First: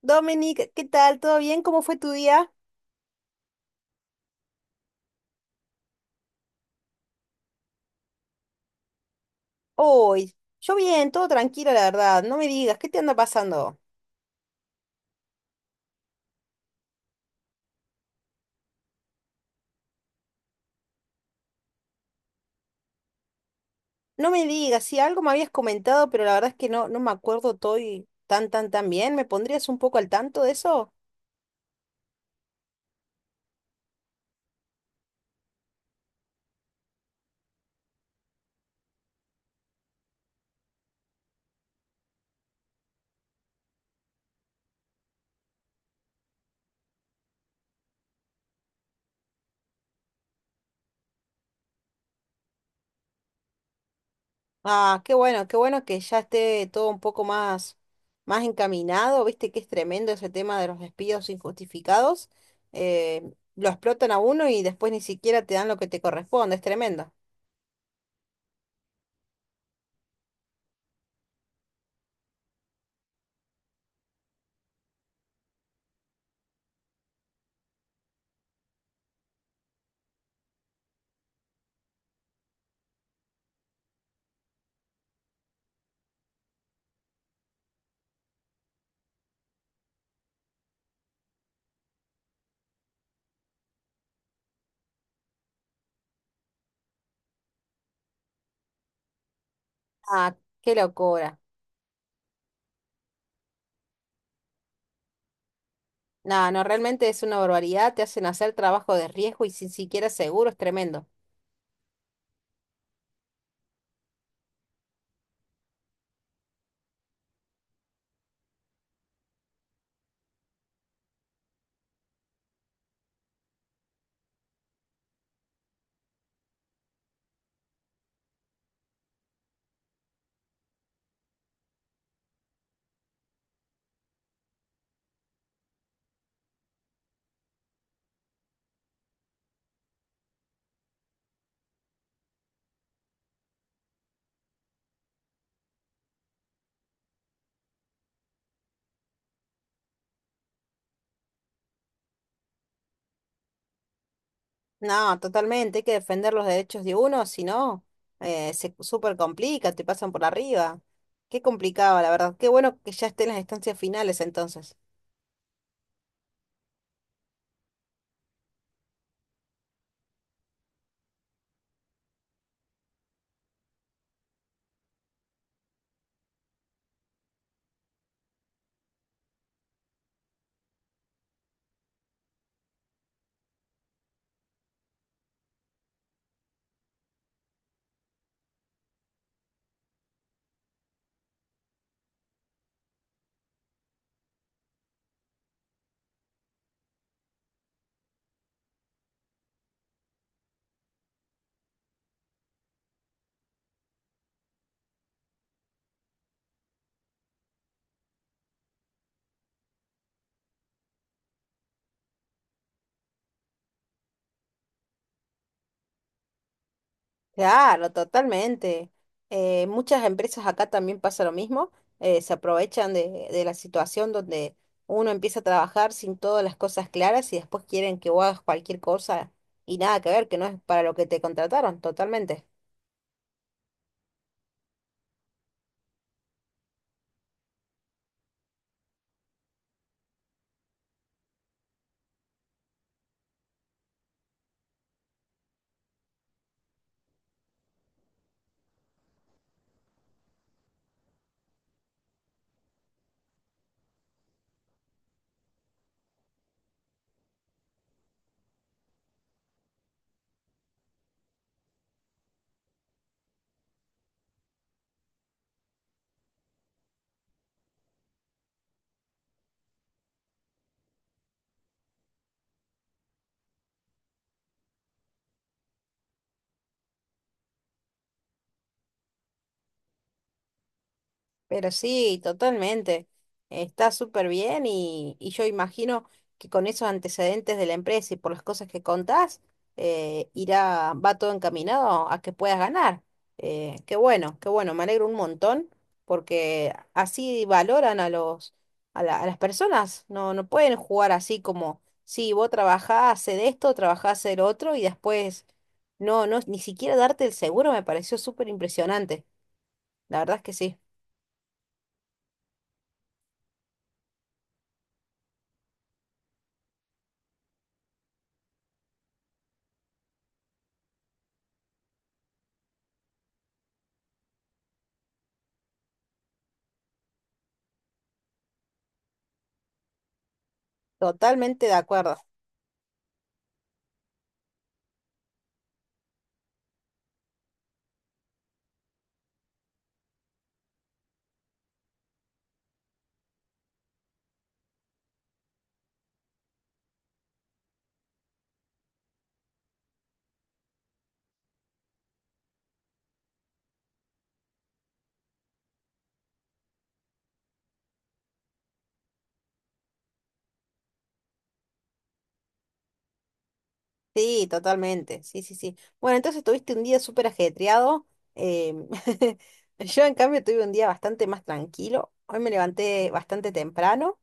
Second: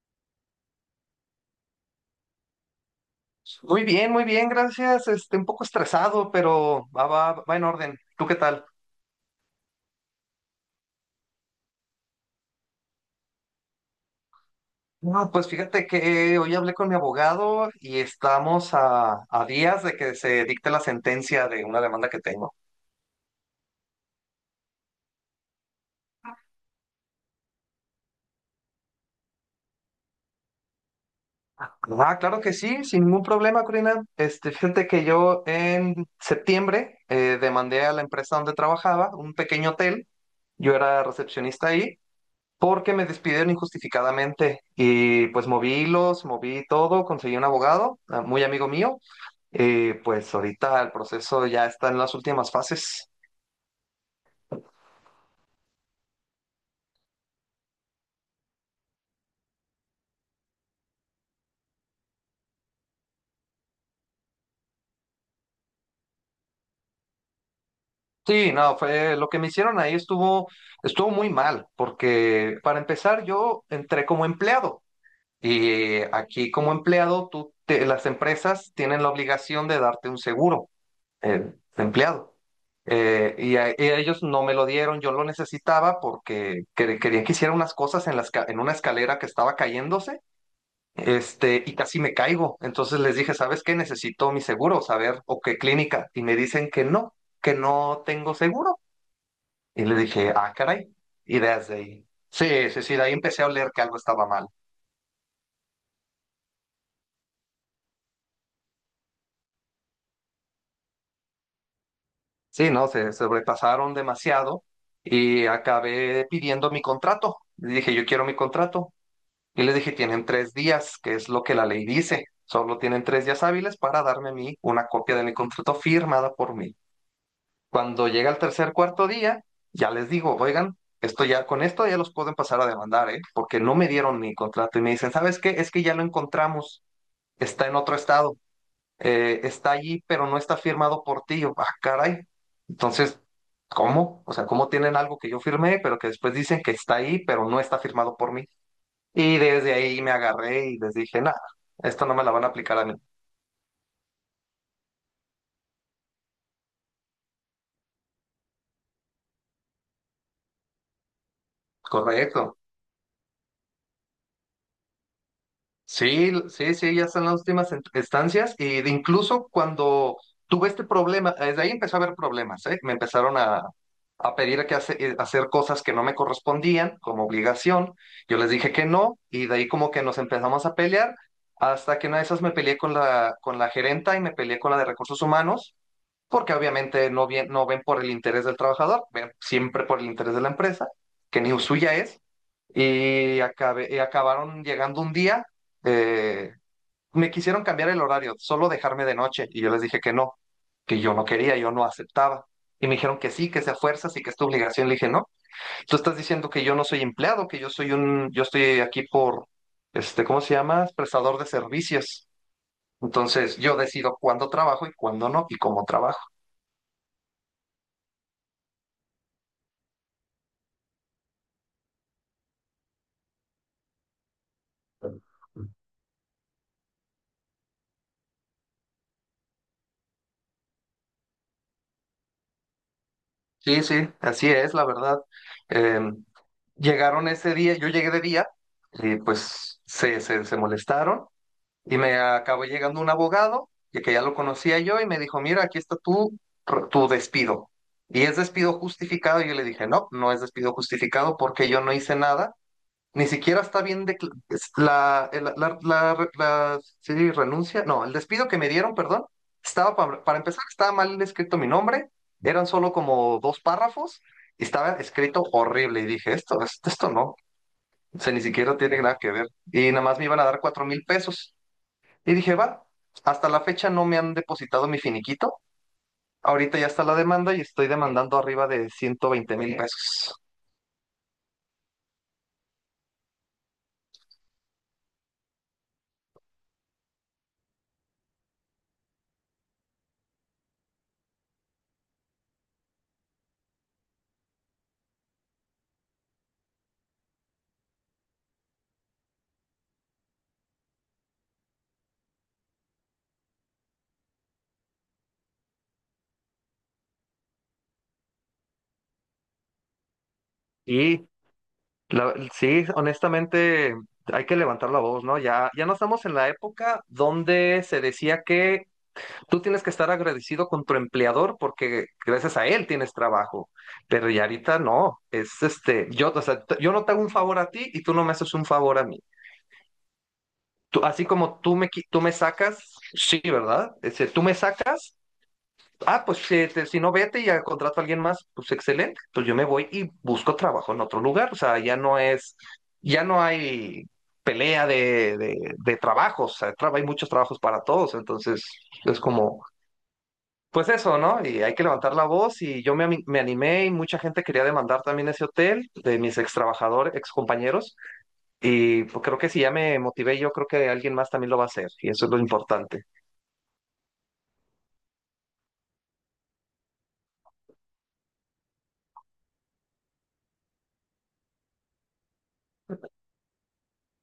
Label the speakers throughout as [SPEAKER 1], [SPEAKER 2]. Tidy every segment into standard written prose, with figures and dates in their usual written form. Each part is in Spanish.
[SPEAKER 1] Dominic, ¿qué tal? ¿Todo bien? ¿Cómo fue tu día
[SPEAKER 2] Muy bien, gracias. Un poco estresado, pero va en orden. ¿Tú qué tal?
[SPEAKER 1] hoy? Yo bien, todo tranquilo, la verdad. No me digas, ¿qué te anda pasando?
[SPEAKER 2] No, pues fíjate que hoy hablé con mi abogado y estamos a días de que se dicte la sentencia de una demanda que tengo.
[SPEAKER 1] No me digas, sí, algo me habías comentado, pero la verdad es que no me acuerdo todo y tan bien. ¿Me pondrías un poco al tanto de eso?
[SPEAKER 2] Ah, claro que sí, sin ningún problema, Corina. Fíjate que yo en septiembre demandé a la empresa donde trabajaba, un pequeño hotel. Yo era recepcionista ahí porque me despidieron injustificadamente y pues moví hilos, moví todo, conseguí un abogado, ah, muy amigo mío. Y pues ahorita el proceso ya está en las últimas fases.
[SPEAKER 1] Ah, qué bueno que ya esté todo un poco más, más encaminado. Viste que es tremendo ese tema de los despidos injustificados. Eh, lo explotan a uno y después ni siquiera te dan lo que te corresponde. Es tremendo.
[SPEAKER 2] Sí, no, fue lo que me hicieron ahí estuvo muy mal, porque para empezar yo entré como empleado, y aquí como empleado las empresas tienen la obligación de darte un seguro de empleado. Y ellos no me lo dieron, yo lo necesitaba porque querían que hiciera unas cosas en la en una escalera que estaba cayéndose. Y casi me caigo. Entonces les dije, ¿sabes qué? Necesito mi seguro, saber o qué clínica. Y me dicen que no tengo seguro. Y le dije,
[SPEAKER 1] Ah,
[SPEAKER 2] ah,
[SPEAKER 1] qué
[SPEAKER 2] caray. Y
[SPEAKER 1] locura.
[SPEAKER 2] desde ahí. Sí, sí, sí, de ahí empecé a oler que algo estaba mal.
[SPEAKER 1] No, no, realmente es una barbaridad, te hacen hacer trabajo de riesgo y sin siquiera seguro, es tremendo.
[SPEAKER 2] Sí, no, se sobrepasaron demasiado y acabé pidiendo mi contrato. Le dije, yo quiero mi contrato. Y les dije, tienen tres días, que es lo que la ley dice. Solo tienen tres días hábiles para darme a mí una copia de mi contrato firmada por mí. Cuando llega el tercer, cuarto día, ya les digo, oigan, esto ya, con esto ya los pueden pasar a demandar, ¿eh? Porque no me dieron mi contrato y me dicen, ¿sabes qué? Es que ya lo encontramos, está en otro estado, está allí, pero no está firmado por ti. Yo, ah, caray. Entonces, ¿cómo? O sea, ¿cómo tienen algo que yo firmé, pero que después dicen que está ahí, pero no está firmado por mí? Y desde ahí me agarré y les dije, nada, esto no me la van a aplicar a mí.
[SPEAKER 1] No, totalmente, hay que defender los derechos de uno, si no, se súper complica, te pasan por arriba. Qué complicado, la verdad. Qué
[SPEAKER 2] Correcto.
[SPEAKER 1] bueno que ya estén las instancias finales entonces.
[SPEAKER 2] Sí, sí, sí, ya están las últimas estancias y de incluso cuando tuve este problema, desde ahí empezó a haber problemas, ¿eh? Me empezaron a pedir que hacer cosas que no me correspondían como obligación, yo les dije que no y de ahí como que nos empezamos a pelear hasta que una de esas me peleé con con la gerenta y me peleé con la de recursos humanos porque obviamente no, bien, no ven por el interés del trabajador, ven siempre por el interés de la empresa, que ni suya es, y acabaron llegando un día, eh, me quisieron cambiar el horario, solo dejarme de noche y yo les dije que no, que yo no quería, yo no aceptaba. Y me dijeron que sí, que sea fuerzas y que es tu obligación. Le dije, no, tú estás diciendo que yo no soy empleado, que yo soy un, yo estoy aquí por, este, ¿cómo se llama? Prestador de servicios. Entonces yo decido cuándo trabajo y cuándo no y cómo trabajo.
[SPEAKER 1] Claro, totalmente. Muchas empresas acá también pasa lo mismo, se aprovechan de la situación donde uno empieza a trabajar sin todas las cosas claras y después quieren que vos hagas cualquier cosa y nada que ver, que no es para lo que te contrataron, totalmente.
[SPEAKER 2] Sí, sí, así es, la verdad. Eh, Llegaron ese día, yo llegué de día y pues se molestaron y me acabó llegando un abogado, y que ya lo conocía yo y me dijo, mira, aquí está tu despido. Y es despido justificado. Y yo le dije, no, no es despido justificado porque yo no hice nada, ni siquiera está bien de la, el- la- la- sí, renuncia. No, el despido que me dieron, perdón, estaba para empezar, estaba mal escrito mi nombre, eran solo como dos párrafos, y estaba escrito horrible. Y dije, esto no, o sea, ni siquiera tiene nada que ver. Y nada más me iban a dar 4.000 pesos. Y dije, va, hasta la fecha no me han depositado mi finiquito. Ahorita ya está la demanda y estoy demandando arriba de 120.000 pesos.
[SPEAKER 1] Pero sí, totalmente. Está súper bien y yo imagino que con esos antecedentes de la empresa y por las cosas que contás, irá, va todo encaminado a que puedas ganar. Qué bueno, me alegro un montón porque así valoran a los, a las personas. No, no pueden jugar así como, sí, vos trabajás, hacé esto, trabajás de lo otro y después no, no, ni siquiera darte el seguro me pareció súper impresionante. La verdad es que sí.
[SPEAKER 2] y sí, honestamente, hay que levantar la voz, ¿no? Ya, ya no estamos en la época donde se decía que tú tienes que estar agradecido con tu empleador porque gracias a él tienes trabajo. Pero ya ahorita no, es este, yo, o sea, yo no te hago un favor a ti y tú no me haces un favor a mí. Así como
[SPEAKER 1] Totalmente de
[SPEAKER 2] tú me,
[SPEAKER 1] acuerdo.
[SPEAKER 2] tú me sacas, sí, ¿verdad? Este, tú me sacas. Ah, pues si no vete y ya contrato a alguien más, pues excelente. Pues yo me voy y busco trabajo en otro lugar. O sea, ya no es, ya no hay pelea de trabajos. O sea, hay muchos trabajos para todos. Entonces, es como, pues eso, ¿no? Y hay que levantar la voz. Y me animé y mucha gente quería demandar también ese hotel de mis ex trabajadores, ex compañeros. Y pues, creo que si ya me motivé, yo creo que alguien más también lo va a hacer. Y eso es lo importante.
[SPEAKER 1] Sí, totalmente. Sí, sí, sí. Bueno, entonces tuviste un día súper ajetreado. em, yo, en cambio, tuve un día bastante más tranquilo. Hoy me levanté bastante temprano.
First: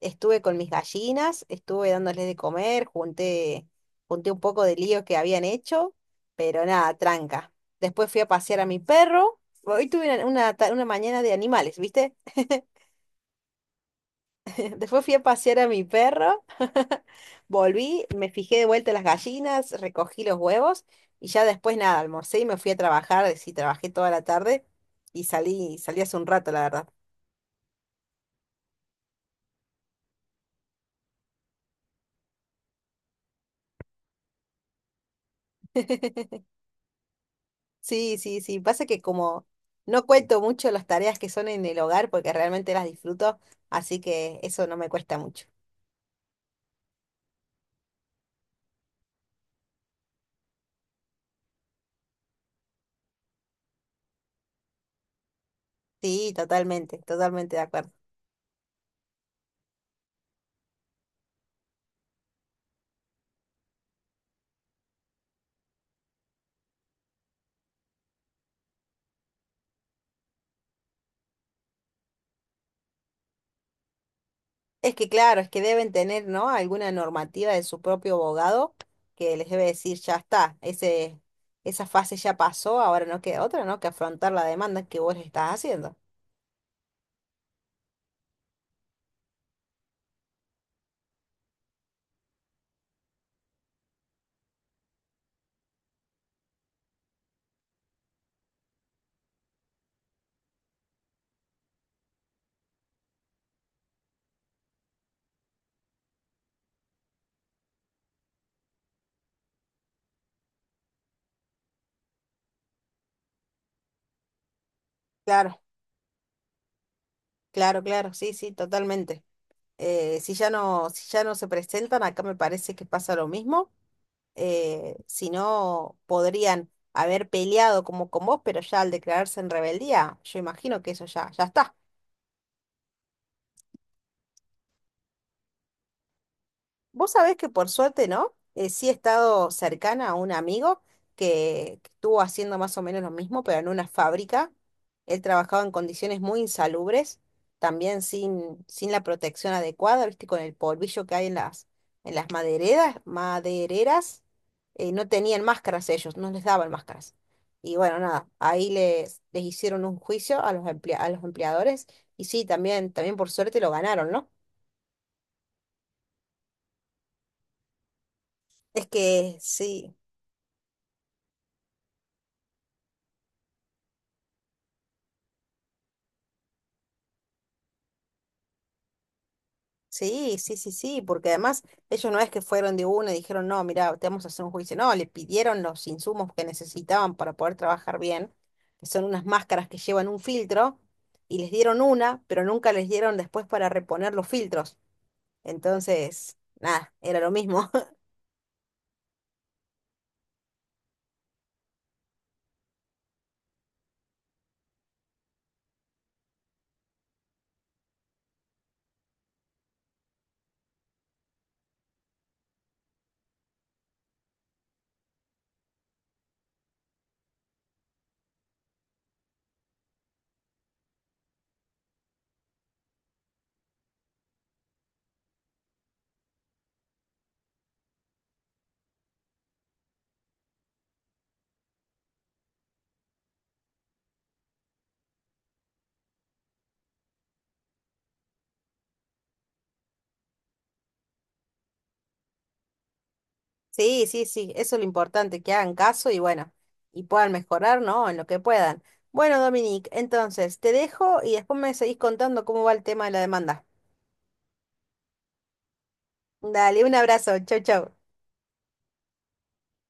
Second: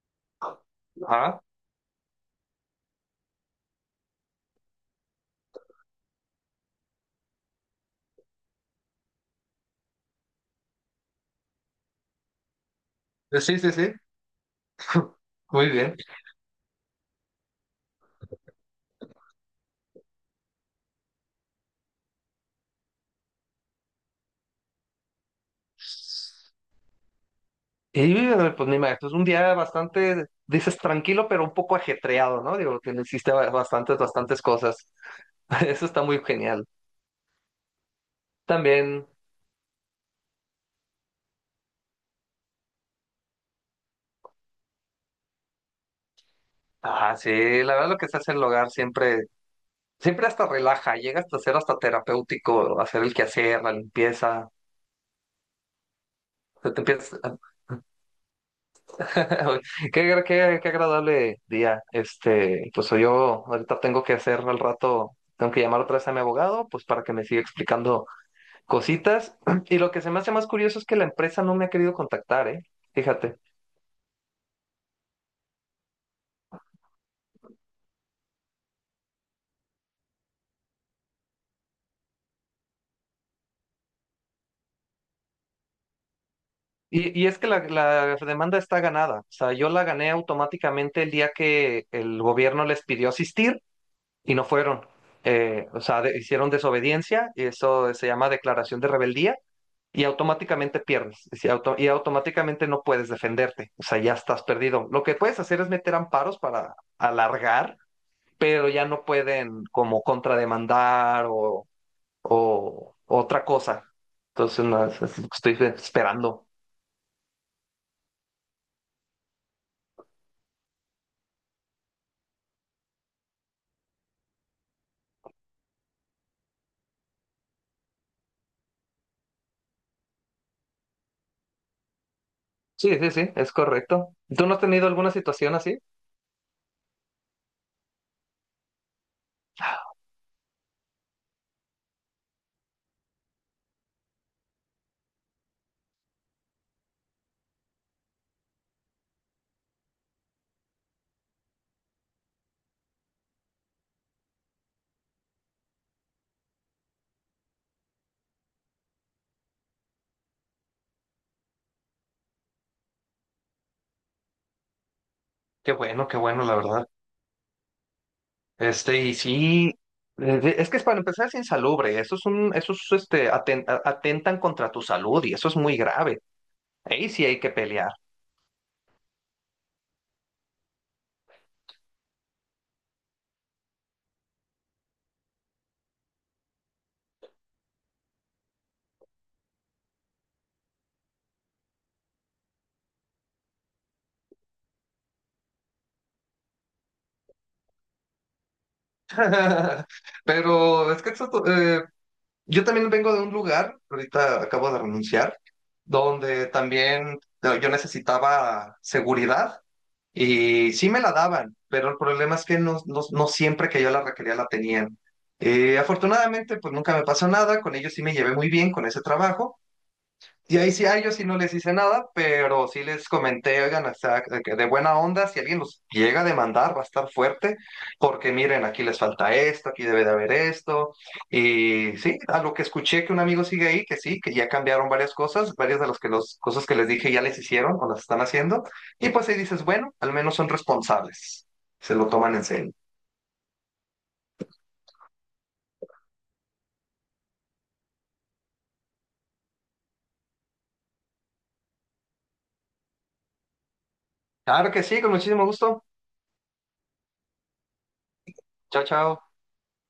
[SPEAKER 1] Estuve con mis
[SPEAKER 2] Ah,
[SPEAKER 1] gallinas, estuve dándoles de comer, junté, junté un poco de lío que habían hecho, pero nada, tranca. Después fui a pasear a mi perro. Hoy tuve una, una mañana de animales, ¿viste?
[SPEAKER 2] sí, sí, sí.
[SPEAKER 1] Después fui a pasear a
[SPEAKER 2] Muy
[SPEAKER 1] mi
[SPEAKER 2] bien.
[SPEAKER 1] perro, volví, me fijé de vuelta las gallinas, recogí los huevos y ya después nada, almorcé y me fui a trabajar, sí, trabajé toda la tarde y salí, salí hace un rato, la verdad.
[SPEAKER 2] Y pues me imagino, es un día bastante, dices tranquilo, pero un poco ajetreado, ¿no? Digo, que le hiciste bastantes cosas. Eso está muy genial.
[SPEAKER 1] Sí, sí, sí, pasa que
[SPEAKER 2] También,
[SPEAKER 1] como no cuento mucho las tareas que son en el hogar porque realmente las disfruto, así que eso no me cuesta mucho.
[SPEAKER 2] ah, sí, la verdad lo que se hace en el hogar siempre, siempre hasta relaja, llega hasta ser hasta terapéutico, hacer el quehacer, la limpieza.
[SPEAKER 1] Sí,
[SPEAKER 2] se te
[SPEAKER 1] totalmente,
[SPEAKER 2] empieza-
[SPEAKER 1] totalmente de acuerdo.
[SPEAKER 2] Qué agradable día. Pues yo ahorita tengo que hacer al rato, tengo que llamar otra vez a mi abogado, pues para que me siga explicando cositas. Y lo que se me hace más curioso es que la empresa no me ha querido contactar, ¿eh? Fíjate.
[SPEAKER 1] Es que claro, es que deben tener, ¿no? Alguna normativa de su propio abogado que les debe decir, ya está, ese, esa fase ya pasó, ahora no queda otra, ¿no? Que afrontar la demanda que vos le estás haciendo.
[SPEAKER 2] Y es que la demanda está ganada. O sea, yo la gané automáticamente el día que el gobierno les pidió asistir y no fueron. O sea, hicieron desobediencia y eso se llama declaración de rebeldía y automáticamente pierdes. Y, si automáticamente no puedes defenderte. O sea, ya estás perdido. Lo que puedes hacer es meter amparos para alargar, pero ya no pueden como contrademandar o otra cosa. Entonces, no, es lo que estoy
[SPEAKER 1] Claro,
[SPEAKER 2] esperando.
[SPEAKER 1] claro, claro, sí, sí, totalmente. Si ya no, si ya no se presentan, acá me parece que pasa lo mismo. Si no, podrían haber peleado como con vos, pero ya al declararse en rebeldía, yo imagino que eso ya, ya está.
[SPEAKER 2] Sí, sí, sí, es correcto. ¿Tú no has tenido alguna situación así?
[SPEAKER 1] Vos sabés que por suerte, ¿no? Sí he estado cercana a un amigo que estuvo haciendo más o menos lo mismo, pero en una fábrica. Él trabajaba en condiciones muy insalubres, también sin la protección adecuada, ¿viste? Con el polvillo que hay en las madereras, madereras, no tenían máscaras ellos, no les daban máscaras. Y bueno, nada, ahí les, les hicieron un juicio a los a los empleadores y sí, también, también por suerte lo ganaron, ¿no?
[SPEAKER 2] Qué bueno, la verdad.
[SPEAKER 1] Es
[SPEAKER 2] Este, y
[SPEAKER 1] que
[SPEAKER 2] sí,
[SPEAKER 1] sí.
[SPEAKER 2] es que es para empezar es insalubre, eso es un, eso es, este, atentan contra tu salud y eso es muy grave. Ahí sí hay que pelear.
[SPEAKER 1] Sí, sí, sí, sí, porque además ellos no es que fueron de uno y dijeron, no, mira, te vamos a hacer un juicio. No, le pidieron los insumos que necesitaban para poder trabajar bien, que son unas máscaras que llevan un filtro, y les dieron una, pero nunca les dieron después para reponer los filtros. Entonces, nada, era lo mismo.
[SPEAKER 2] Pero es que eso, yo también vengo de un lugar, ahorita acabo de renunciar, donde también yo necesitaba seguridad y sí me la daban, pero el problema es que no, no, no siempre que yo la requería la tenían. Afortunadamente, pues nunca me pasó nada, con ellos sí me llevé muy bien con ese trabajo, y ahí sí a ellos sí no les hice nada, pero sí les comenté, oigan, o sea, de que de buena onda, si alguien los llega a demandar, va a estar fuerte, porque miren, aquí les falta esto, aquí debe de haber esto. Y sí, a lo que escuché que un amigo sigue ahí, que sí, que ya cambiaron varias cosas, varias de las que los, cosas que les dije ya les hicieron o las están haciendo. Y pues ahí dices, bueno, al menos son responsables, se lo toman en serio.
[SPEAKER 1] Sí, sí, sí, eso es lo importante, que hagan caso y bueno, y puedan mejorar, ¿no? En lo que puedan. Bueno, Dominique, entonces te dejo y después me seguís contando cómo va el tema de la demanda.
[SPEAKER 2] Claro que sí, con muchísimo gusto.
[SPEAKER 1] Dale, un abrazo, chau, chau.
[SPEAKER 2] Chao, chao.